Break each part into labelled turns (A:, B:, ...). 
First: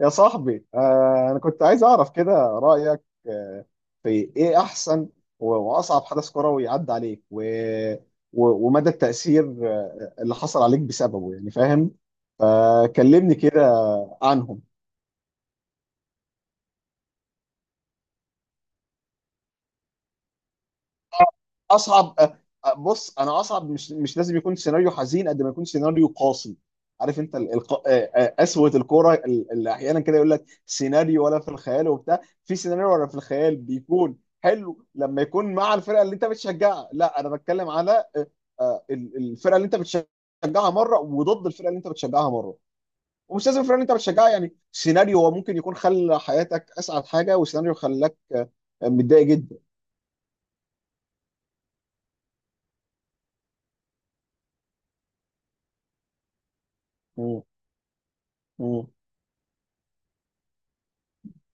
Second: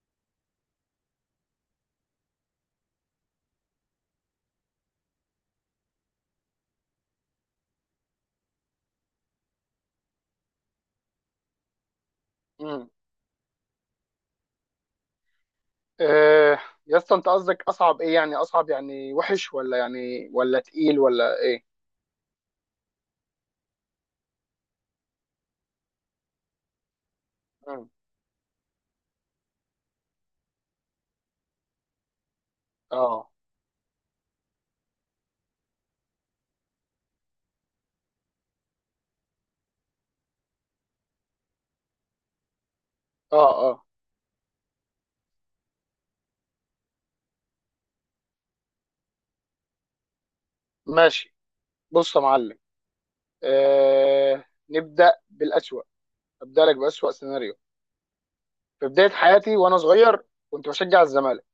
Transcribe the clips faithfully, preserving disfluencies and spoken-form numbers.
A: يا صاحبي، آه، انا كنت عايز اعرف كده رايك. آه، في ايه احسن و- واصعب حدث كروي عدى عليك و... و... ومدى التاثير آه، اللي حصل عليك بسببه، يعني فاهم؟
B: امم
A: فكلمني كده عنهم.
B: إيه يا اسطى، انت قصدك اصعب ايه؟ يعني اصعب يعني وحش، ولا يعني ولا تقيل ولا ايه؟
A: اصعب أ- أ- بص، انا اصعب مش مش لازم يكون سيناريو حزين قد ما يكون سيناريو قاسي. عارف انت ال-
B: مم.
A: الق... آه، آه، قسوه الكوره ال- اللي احيانا كده يقول لك سيناريو ولا في الخيال، وبتاع في سيناريو ولا في
B: اه،
A: الخيال. بيكون حلو لما يكون مع الفرقه اللي انت بتشجعها. لا، انا بتكلم على آه، آه، ال- الفرقه اللي انت بتشجعها مره، وضد الفرقه اللي انت بتشجعها مره. ومش
B: اه،
A: لازم الفرقه اللي
B: اه.
A: انت بتشجعها، يعني سيناريو هو ممكن يكون خلى حياتك اسعد حاجه، وسيناريو خلاك آه، متضايق جدا.
B: ماشي. بص يا معلم، إيه نبدا بالاسوأ. ابدا لك باسوأ
A: مم.
B: سيناريو.
A: مم.
B: في بدايه حياتي وانا صغير كنت بشجع الزمالك،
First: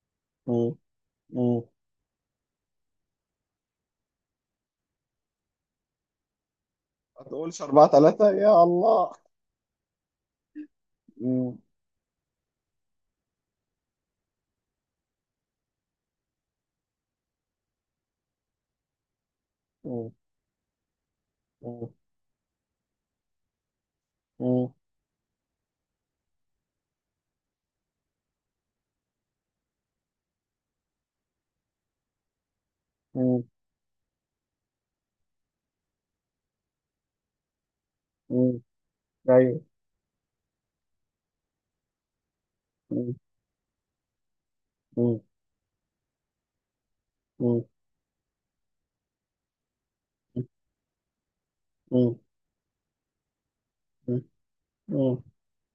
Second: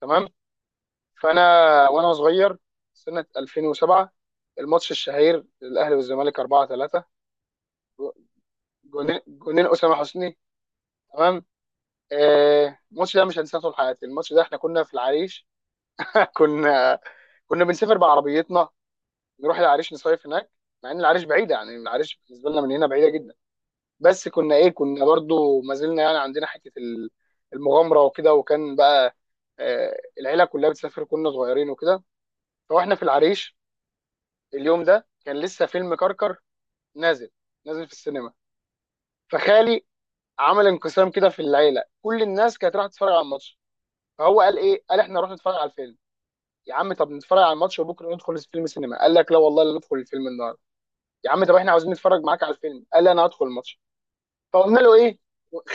B: تمام؟
A: مم.
B: فانا
A: مم.
B: وانا صغير، سنه الفين وسبعه، الماتش الشهير الاهلي والزمالك اربعه تلاته،
A: ما تقولش اربعه تلاته يا الله.
B: جونين جونين اسامه حسني، تمام.
A: مم.
B: آه، الماتش ده مش هنساه طول حياتي. الماتش ده احنا كنا في العريش. كنا كنا بنسافر بعربيتنا، نروح العريش
A: مم.
B: نصيف هناك. مع ان العريش بعيده، يعني
A: مم.
B: العريش بالنسبه لنا من هنا بعيده جدا، بس كنا ايه،
A: مم.
B: كنا برضو ما زلنا يعني عندنا حته ال- المغامره وكده. وكان بقى آه، العيله كلها بتسافر، كنا صغيرين وكده. فاحنا في
A: مم.
B: العريش، اليوم ده كان لسه فيلم كركر نازل، نازل في السينما.
A: مم. ايوه.
B: فخالي عمل انقسام كده في العيله. كل الناس كانت رايحه تتفرج
A: مم.
B: على الماتش، فهو قال ايه، قال احنا
A: مم.
B: نروح نتفرج على الفيلم. يا عم طب نتفرج على
A: مم.
B: الماتش وبكره ندخل فيلم سينما، قال لك لا والله، لا ندخل الفيلم النهارده. يا عم طب احنا عاوزين
A: مم.
B: نتفرج معاك على الفيلم، قال لي انا هدخل الماتش.
A: مم.
B: فقلنا له ايه،
A: مم.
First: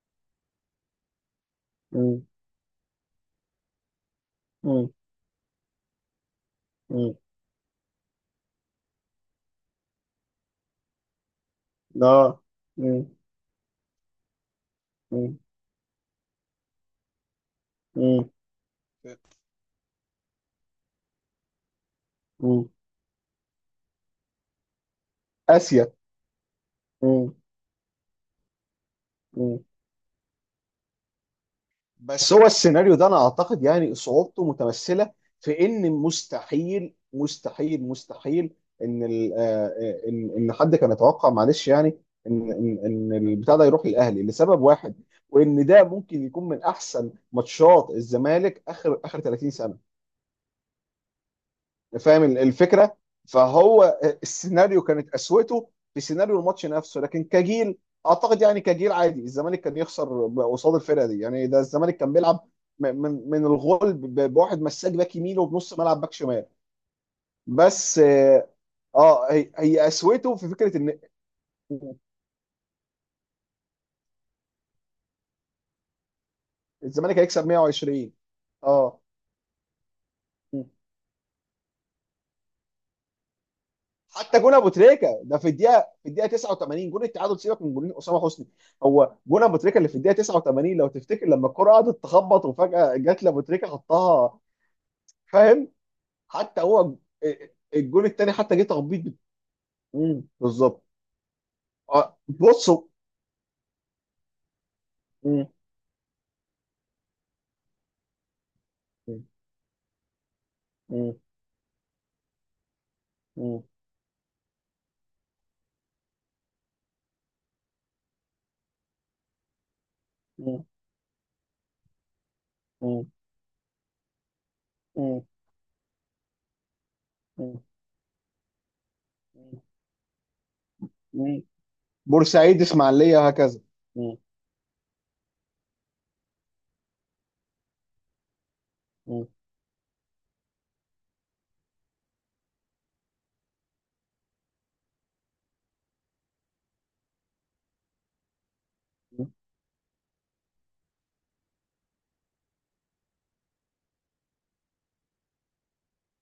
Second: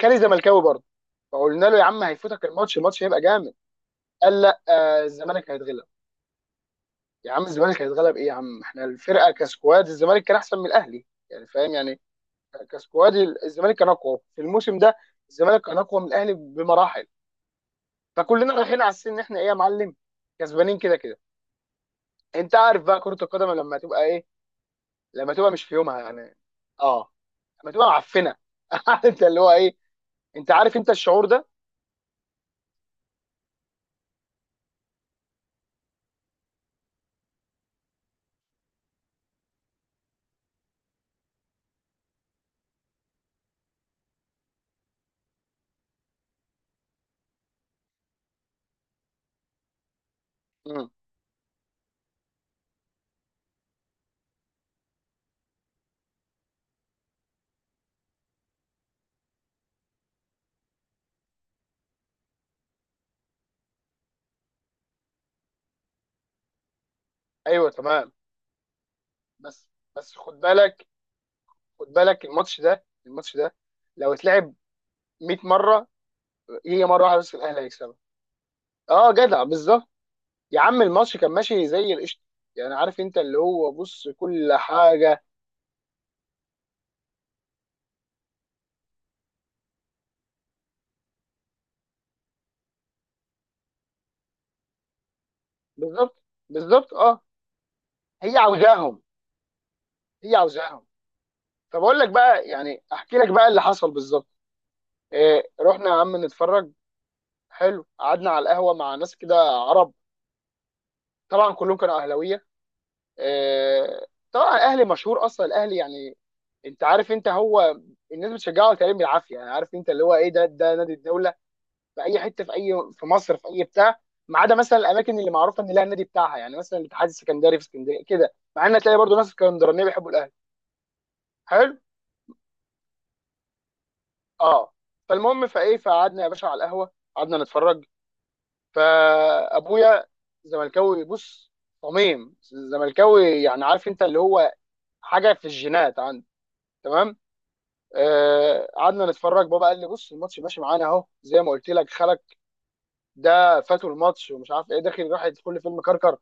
B: خالي زملكاوي برضه، فقلنا له يا عم
A: مم.
B: هيفوتك الماتش، الماتش هيبقى جامد. قال لا،
A: مم.
B: آه، الزمالك هيتغلب.
A: مم.
B: يا عم الزمالك هيتغلب ايه، يا عم احنا الفرقه كسكواد، الزمالك كان احسن من الاهلي، يعني فاهم يعني،
A: لا. مم.
B: كسكواد الزمالك كان اقوى في الموسم ده،
A: مم.
B: الزمالك كان اقوى من الاهلي بمراحل.
A: مم.
B: فكلنا رايحين على السن ان احنا ايه يا معلم، كسبانين كده كده. انت
A: مم.
B: عارف بقى كره القدم لما تبقى ايه، لما تبقى مش في
A: اسيا.
B: يومها يعني، اه،
A: مم.
B: لما تبقى معفنه. عارف انت اللي هو ايه، انت عارف انت الشعور ده.
A: بس بس، هو السيناريو ده انا اعتقد يعني صعوبته متمثله في ان مستحيل مستحيل مستحيل ان ال- آه، آه، ان ان حد كان يتوقع، معلش يعني، ان ان ان البتاع ده يروح للاهلي لسبب واحد، وان ده ممكن يكون من احسن ماتشات الزمالك اخر اخر تلاتين سنه.
B: مم.
A: فاهم الفكره؟ فهو السيناريو كانت قسوته في سيناريو الماتش نفسه، لكن كجيل اعتقد يعني كجيل عادي الزمالك كان يخسر قصاد الفرقه دي. يعني ده الزمالك كان بيلعب م- من من الغول، ب- بواحد مساك باك يمين وبنص ملعب باك شمال.
B: ايوه
A: بس،
B: تمام.
A: اه، آه، هي
B: بس
A: هي
B: بس
A: قسوته
B: خد
A: في فكره
B: بالك،
A: ان
B: خد بالك الماتش ده، الماتش ده لو اتلعب 100 مره، هي مره واحده
A: الزمالك
B: بس في
A: هيكسب
B: الاهلي هيكسبها.
A: ميه وعشرين. اه.
B: اه جدع، بالظبط. يا عم الماتش كان ماشي زي القشطه، يعني عارف انت اللي هو، بص
A: حتى
B: كل
A: جون ابو تريكه
B: حاجه.
A: ده، في الدقيقه في الدقيقه تسعه وتمانين، جون التعادل، سيبك من جونين اسامه حسني. هو جون ابو تريكه اللي في الدقيقه تسعه وتمانين، لو تفتكر لما الكره قعدت تخبط وفجاه جت لابو تريكه حطها. فاهم؟
B: بالظبط،
A: حتى
B: بالظبط
A: هو
B: اه.
A: الجون الثاني
B: هي
A: حتى جه تخبيط
B: عاوزاهم،
A: بت- مم،
B: هي
A: بالظبط.
B: عاوزاهم. فبقول لك
A: آه،
B: بقى،
A: بصوا.
B: يعني احكي لك بقى اللي حصل بالظبط.
A: مم،
B: إيه، رحنا يا عم نتفرج، حلو، قعدنا على القهوه مع ناس
A: مم،
B: كده عرب،
A: مم،
B: طبعا كلهم كانوا اهلاويه.
A: مم،
B: آه، طبعا الاهلي مشهور، اصلا الاهلي يعني، انت عارف انت هو، الناس بتشجعه تقريبا بالعافيه، يعني عارف انت اللي هو ايه، ده
A: مم،
B: ده نادي الدوله. في اي حته، في اي، في
A: مم،
B: مصر، في اي بتاع، ما عدا مثلا الاماكن
A: مم،
B: اللي معروفه ان لها النادي بتاعها، يعني مثلا الاتحاد السكندري في اسكندريه كده، مع ان تلاقي برضه ناس
A: مم،
B: اسكندرانيه بيحبوا الاهلي.
A: مم.
B: حلو،
A: بورسعيد، اسماعيليه، هكذا. مم،
B: اه. فالمهم، فايه، فقعدنا يا باشا على القهوه قعدنا نتفرج.
A: مم،
B: فابويا زملكاوي بص، صميم زملكاوي، يعني عارف انت اللي هو، حاجه في الجينات عنده، تمام. آه، قعدنا
A: مم،
B: نتفرج، بابا قال لي بص الماتش ماشي معانا اهو، زي ما قلت لك خلك، ده فاتوا الماتش ومش عارف ايه داخل راح يدخل لي فيلم كركر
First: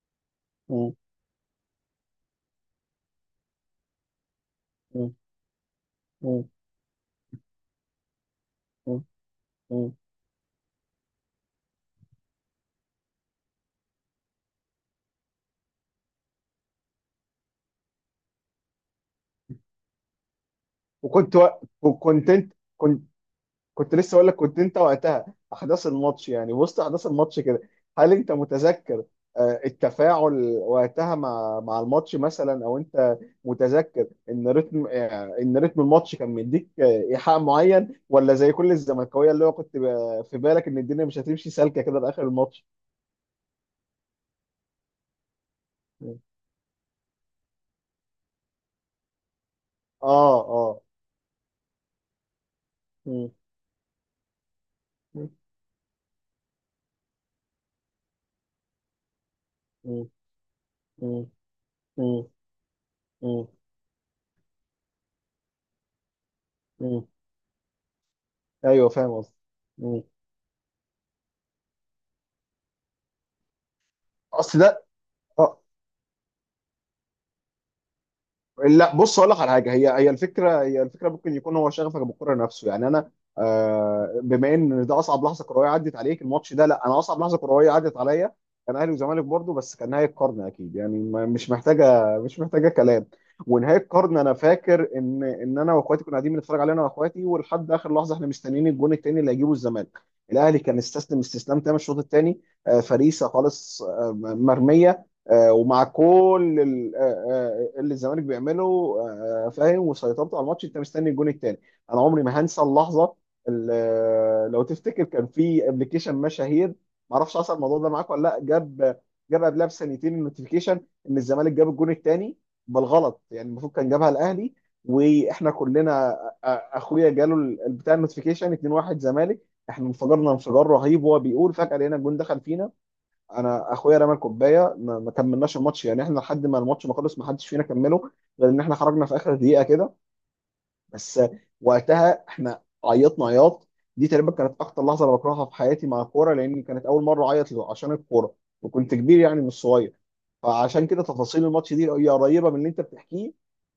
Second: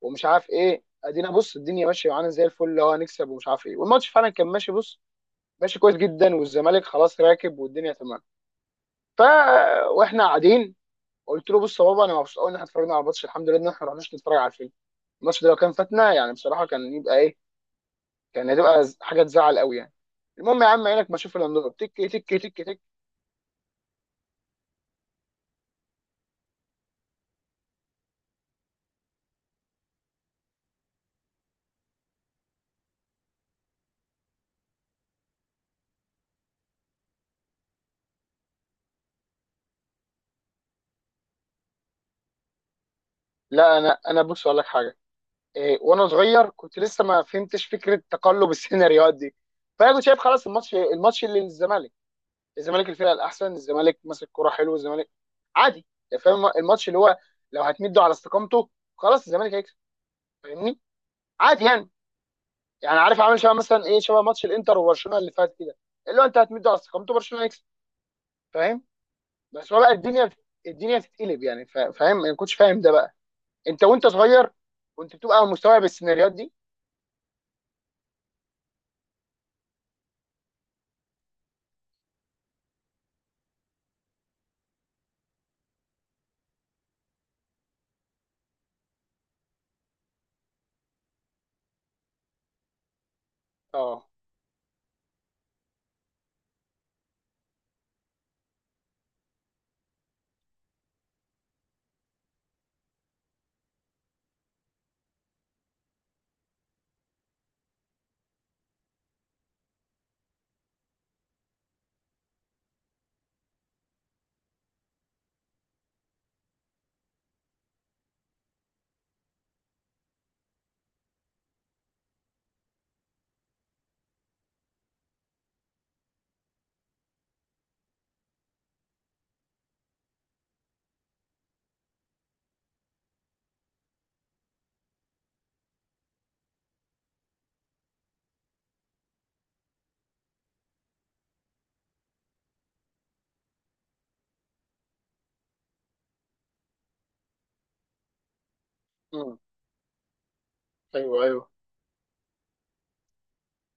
B: ومش عارف ايه.
A: مم،
B: ادينا بص الدنيا ماشيه معانا زي الفل، اللي هو هنكسب ومش عارف ايه، والماتش فعلا كان ماشي بص،
A: مم،
B: ماشي كويس جدا،
A: مم،
B: والزمالك خلاص راكب والدنيا تمام. ف
A: مم.
B: واحنا قاعدين، قلت له بص يا بابا، انا مبسوط قوي ان احنا اتفرجنا على الماتش، الحمد لله ان احنا ما رحناش نتفرج على الفيلم. الماتش ده لو كان فاتنا يعني بصراحه كان يبقى ايه، كان هتبقى حاجه تزعل قوي يعني. المهم يا عم، عينك ما
A: وكنت
B: اشوف الا
A: و...
B: النور، تك تك
A: وكنت انت
B: تك تك.
A: كنت كنت لسه اقول لك، كنت انت وقتها احداث الماتش، يعني وسط احداث الماتش كده، هل انت متذكر آه، التفاعل وقتها مع مع الماتش مثلا؟ او انت متذكر ان رتم، آه، ان رتم الماتش كان مديك آه، ايحاء معين؟ ولا زي كل الزملكاويه، اللي هو كنت ب- في بالك ان الدنيا مش هتمشي سالكه كده لاخر الماتش؟
B: لا، انا انا بص اقول لك حاجه. إيه، وانا صغير كنت لسه ما فهمتش فكره تقلب السيناريوهات دي، فانا كنت شايف
A: اه
B: خلاص الماتش،
A: اه.
B: الماتش اللي للزمالك، الزمالك الفرقه
A: مم.
B: الاحسن، الزمالك ماسك كوره حلو، الزمالك
A: مم.
B: عادي، يعني فاهم الماتش اللي هو لو هتمده على استقامته خلاص الزمالك هيكسب.
A: مم.
B: فاهمني،
A: مم.
B: عادي يعني. يعني عارف عامل
A: مم.
B: شبه مثلا ايه، شبه ماتش الانتر وبرشلونه اللي فات كده، اللي هو انت هتمده على
A: مم.
B: استقامته برشلونه هيكسب، فاهم؟
A: ايوه فاهم قصدي.
B: بس هو بقى
A: مم.
B: الدنيا، الدنيا بتتقلب يعني، فا- فاهم، انا ما كنتش فاهم ده بقى. انت وانت صغير
A: اصل ده
B: كنت بتبقى
A: آه.
B: مستوعب السيناريوهات دي.
A: لا بص، اقول لك على حاجه. هي هي الفكره هي الفكره، ممكن يكون هو شغفك بالكره نفسه. يعني انا، آه، بما ان ده اصعب لحظه كرويه عدت عليك الماتش ده، لا انا اصعب لحظه كرويه عدت عليا كان اهلي وزمالك برضه، بس كان نهايه قرن. اكيد يعني، ما- مش محتاجه مش محتاجه كلام. ونهايه
B: اه.
A: قرن، انا فاكر ان ان انا واخواتي كنا قاعدين بنتفرج عليه، انا واخواتي، ولحد اخر لحظه احنا مستنيين الجون التاني اللي هيجيبه الزمالك. الاهلي كان استسلم استسلام تام الشوط الثاني، فريسه خالص، آه، مرميه، آه، ومع كل ال- آه، آه، اللي الزمالك بيعمله، آه، فاهم، وسيطرته على الماتش، انت مستني الجون الثاني. انا عمري ما هنسى اللحظه، اللي لو تفتكر كان في ابلكيشن مشاهير، ما اعرفش حصل الموضوع ده معاك ولا لا، جاب جاب قبلها بسنتين النوتيفيكيشن ان الزمالك جاب الجون الثاني بالغلط، يعني المفروض كان جابها الاهلي. واحنا كلنا أ- أ- اخويا جاله ال- بتاع النوتيفيكيشن اتنين واحد زمالك. احنا انفجرنا انفجار رهيب، وهو بيقول فجاه لقينا الجون دخل فينا. انا اخويا رمى الكوبايه، ما ما كملناش الماتش. يعني احنا لحد ما الماتش ما خلص ما حدش فينا كمله، غير ان احنا خرجنا في اخر دقيقه كده بس. وقتها احنا عيطنا عياط. دي تقريبا كانت اكتر لحظه انا بكرهها في حياتي مع الكوره، لان كانت اول مره اعيط عشان الكوره، وكنت كبير
B: مم.
A: يعني مش صغير. فعشان كده
B: ايوه، ايوه.
A: تفاصيل الماتش دي هي قريبه من اللي انت بتحكيه.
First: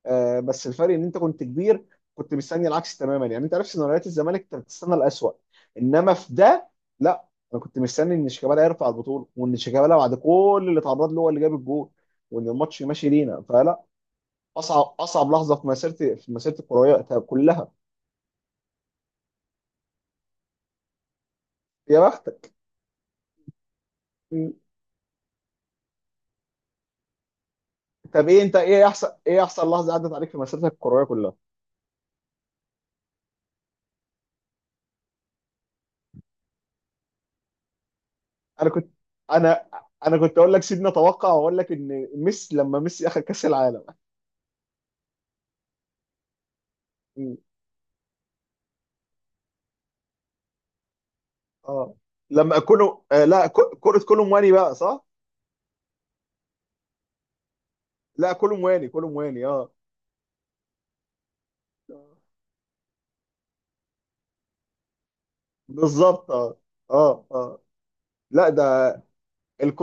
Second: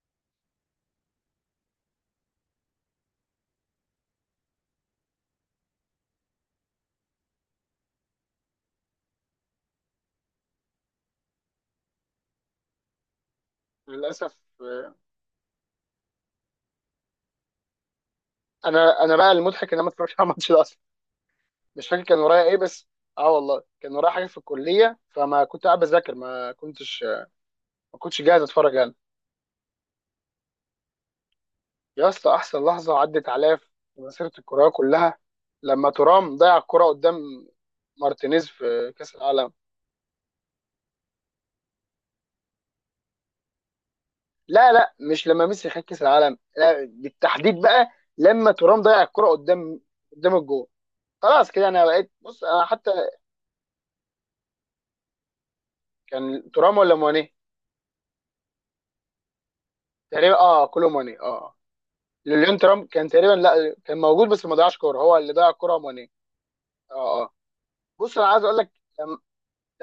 A: آه، بس الفرق ان انت كنت كبير، كنت مستني العكس تماما. يعني انت عارف سيناريوهات الزمالك، انت بتستنى الاسوء. انما في ده لا، انا كنت مستني ان شيكابالا يرفع البطوله، وان شيكابالا بعد كل اللي اتعرض له هو اللي جاب الجول، وان الماتش ماشي لينا. فلا،
B: للاسف آه،
A: اصعب اصعب لحظه في مسيرتي، في مسيرتي الكرويه طب كلها.
B: انا انا بقى المضحك ان انا ما اتفرجتش على الماتش ده اصلا، مش
A: يا
B: فاكر كان ورايا
A: بختك.
B: ايه بس. اه والله كان ورايا حاجه في
A: م.
B: الكليه، فما كنت قاعد بذاكر، ما كنتش ما كنتش
A: طب
B: جاهز
A: ايه انت،
B: اتفرج
A: ايه
B: انا.
A: احسن ايه احسن لحظه عدت عليك في مسيرتك الكرويه كلها؟
B: يا اسطى احسن لحظه عدت عليا في مسيره الكرويه كلها، لما ترام ضيع الكره قدام مارتينيز
A: انا كنت
B: في كاس العالم.
A: انا انا كنت اقول لك، سيبني اتوقع واقول لك ان ميسي، لما ميسي اخذ كاس العالم.
B: لا لا، مش لما ميسي خد كاس العالم، لا
A: م.
B: بالتحديد بقى لما ترام ضيع الكره قدام، قدام الجول. خلاص كده انا
A: اه.
B: بقيت بص،
A: لما
B: انا حتى
A: كله آه، لا، ك- كره كولومواني بقى، صح؟
B: كان ترام ولا ماني؟
A: لا كولومواني، كولومواني اه.
B: تقريبا اه، كولو ماني، اه.
A: آه.
B: ليون ترامب كان تقريبا، لا كان موجود بس ما ضيعش كوره، هو اللي ضيع الكوره ماني.
A: بالظبط. اه
B: اه
A: اه
B: اه.
A: اه.
B: بص انا عايز
A: لا
B: اقول
A: ده،
B: لك، لما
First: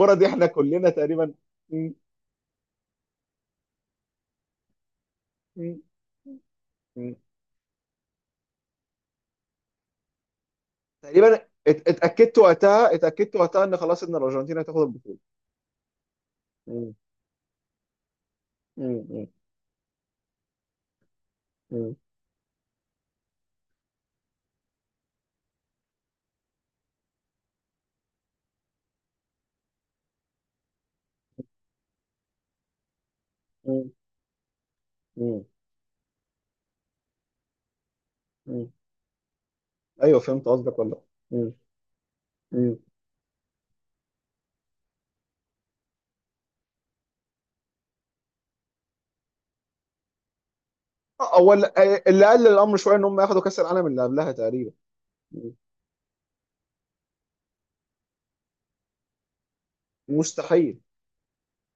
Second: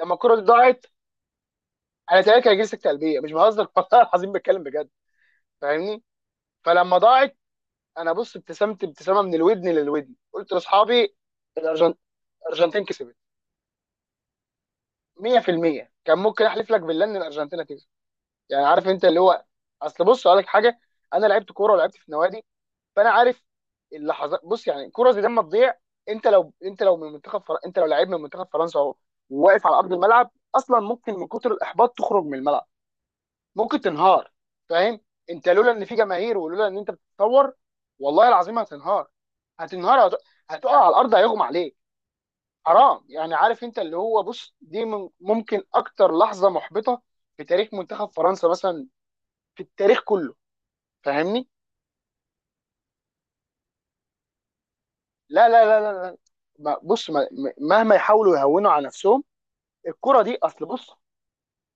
B: لما
A: دي
B: الكوره دي
A: احنا
B: ضاعت،
A: كلنا تقريبا. م.
B: انا تقريبا كان جلسه قلبيه، مش بهزر. والله العظيم بتكلم بجد، فاهمني؟ فلما
A: م.
B: ضاعت، انا بص ابتسمت ابتسامه من الودن للودن، قلت لاصحابي
A: تقريبا ات-
B: الأرجن-
A: اتاكدت
B: الارجنتين
A: وقتها،
B: كسبت
A: اتاكدت وقتها ان خلاص، ان الارجنتين هتاخد البطوله.
B: ميه في الميه، كان ممكن احلف لك
A: مم.
B: بالله ان الارجنتين هتكسب. يعني عارف انت اللي
A: مم.
B: هو، اصل بص اقول لك حاجه، انا لعبت كوره ولعبت
A: مم.
B: في نوادي، فانا عارف اللحظات بص. يعني كرة زي دي لما تضيع، انت لو انت لو من منتخب فر... انت لو لعيب من منتخب فرنسا و- وواقف على ارض الملعب، اصلا ممكن من كتر الاحباط تخرج من الملعب، ممكن
A: مم.
B: تنهار، فاهم؟
A: مم.
B: انت لولا ان في جماهير، ولولا ان انت بتتصور، والله العظيم
A: مم.
B: هتنهار، هتنهار، هت...
A: ايوه فهمت
B: هتقع
A: قصدك
B: على
A: ولا.
B: الارض، هيغمى
A: مم.
B: عليك،
A: مم.
B: حرام. يعني عارف انت اللي هو، بص دي من... ممكن اكتر لحظة محبطة في تاريخ منتخب فرنسا مثلا، في التاريخ كله، فاهمني.
A: هو اللي، اللي قلل الامر شويه ان هم ياخدوا كاس العالم اللي قبلها تقريبا.
B: لا
A: مم.
B: لا لا لا لا. ما- بص، ما- ما- مهما يحاولوا يهونوا على نفسهم، الكرة دي اصل
A: مستحيل.
B: بص،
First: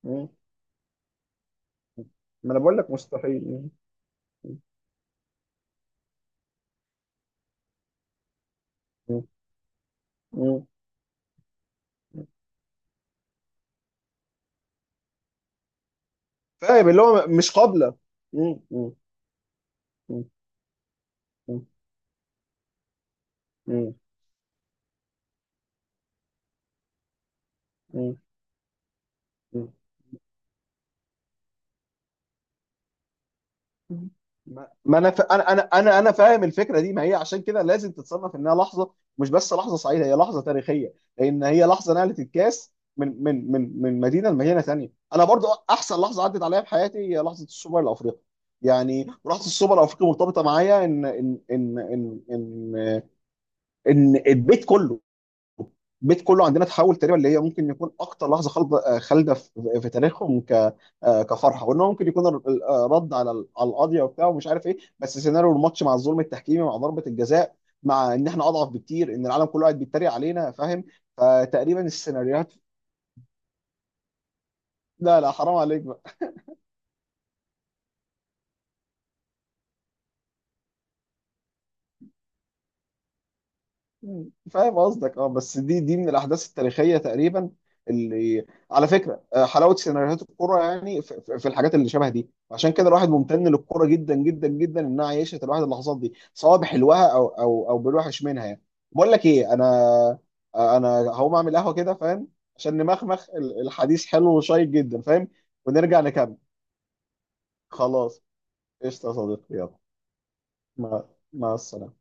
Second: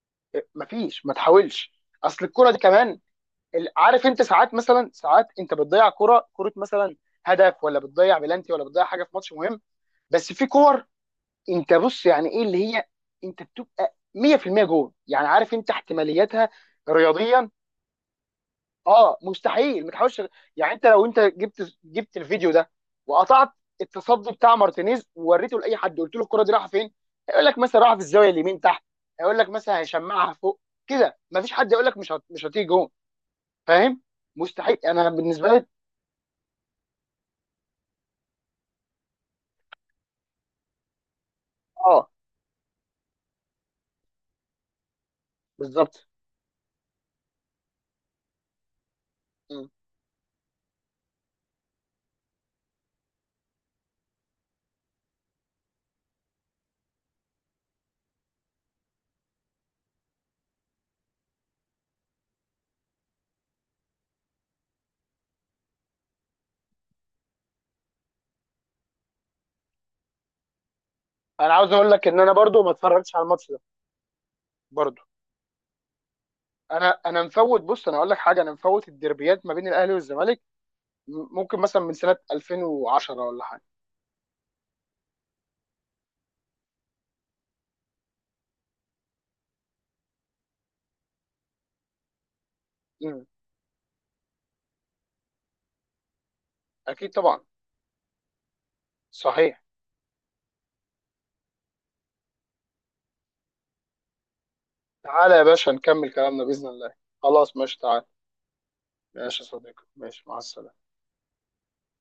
A: مم.
B: ما فيش، ما تحاولش. اصل الكرة
A: ما
B: دي
A: انا بقول لك
B: كمان
A: مستحيل.
B: ال-
A: مم.
B: عارف انت ساعات مثلا، ساعات انت بتضيع كرة، كرة مثلا هدف، ولا بتضيع بلانتي، ولا بتضيع حاجة في
A: مم.
B: ماتش مهم. بس في
A: مم.
B: كور، انت بص يعني ايه اللي هي، انت بتبقى ميه في الميه جول، يعني عارف انت احتماليتها
A: فاهم اللي هو
B: رياضيا،
A: مش قابله. مم. مم.
B: اه، مستحيل ما تحاولش. يعني انت لو، انت
A: مم.
B: جبت جبت الفيديو ده وقطعت
A: مم.
B: التصدي بتاع مارتينيز ووريته لاي حد، قلت له الكره دي رايحه فين، هيقول لك مثلا رايحه في الزاويه اليمين تحت، هيقول لك
A: مم.
B: مثلا هيشمعها فوق، كده. ما فيش حد يقول لك مش هت... مش هتيجي جون، فاهم؟
A: مم. ما
B: مستحيل،
A: ما
B: انا
A: انا ف...
B: بالنسبه
A: انا انا
B: لي.
A: انا انا فاهم الفكره دي. ما هي عشان كده لازم تتصنف، انها لحظه مش بس لحظه سعيده، هي لحظه تاريخيه، لان هي لحظه
B: اه
A: نقلت الكاس من من من من مدينه لمدينه ثانيه. انا برضو احسن
B: بالظبط.
A: لحظه عدت عليا في حياتي هي لحظه السوبر الافريقي. يعني لحظه
B: م.
A: السوبر الافريقي مرتبطه معايا ان ان ان ان ان, إن البيت كله البيت كله عندنا اتحول تقريبا، اللي هي ممكن يكون اكتر لحظه خالده خالده في في تاريخهم ك آه، كفرحه، وان هو ممكن يكون ال- آه، رد على ال- على القضيه وبتاع ومش عارف ايه. بس سيناريو الماتش مع الظلم التحكيمي، مع ضربه الجزاء، مع ان احنا اضعف بكتير، ان العالم كله قاعد بيتريق علينا، فاهم؟
B: انا عاوز
A: فتقريبا
B: اقول لك ان انا
A: السيناريوهات.
B: برضو ما اتفرجتش على الماتش ده برضو.
A: لا لا، حرام عليك.
B: انا انا مفوت، بص انا اقول لك حاجه، انا مفوت الديربيات ما بين الاهلي والزمالك، م- ممكن مثلا من سنه الفين وعشره ولا حاجه.
A: مم. فاهم قصدك، اه، بس دي دي من الاحداث التاريخيه تقريبا، اللي على فكره، آه، حلاوه سيناريوهات الكوره يعني في في- في الحاجات اللي شبه دي. عشان كده الواحد
B: م.
A: ممتن للكوره جدا جدا جدا، انها عيشت الواحد اللحظات دي، سواء بحلوها
B: اكيد
A: او
B: طبعا،
A: او او بالوحش منها يعني. بقول لك ايه
B: صحيح.
A: انا، آه، انا هقوم اعمل قهوه كده، فاهم، عشان نمخمخ. ال- الحديث حلو وشيق جدا، فاهم،
B: تعالى يا باشا
A: ونرجع
B: نكمل
A: نكمل.
B: كلامنا بإذن الله. خلاص ماشي، تعالى.
A: خلاص، قشطه يا
B: ماشي يا
A: صديقي، يلا.
B: صديقي، ماشي، مع السلامة.
A: مع مع السلامه.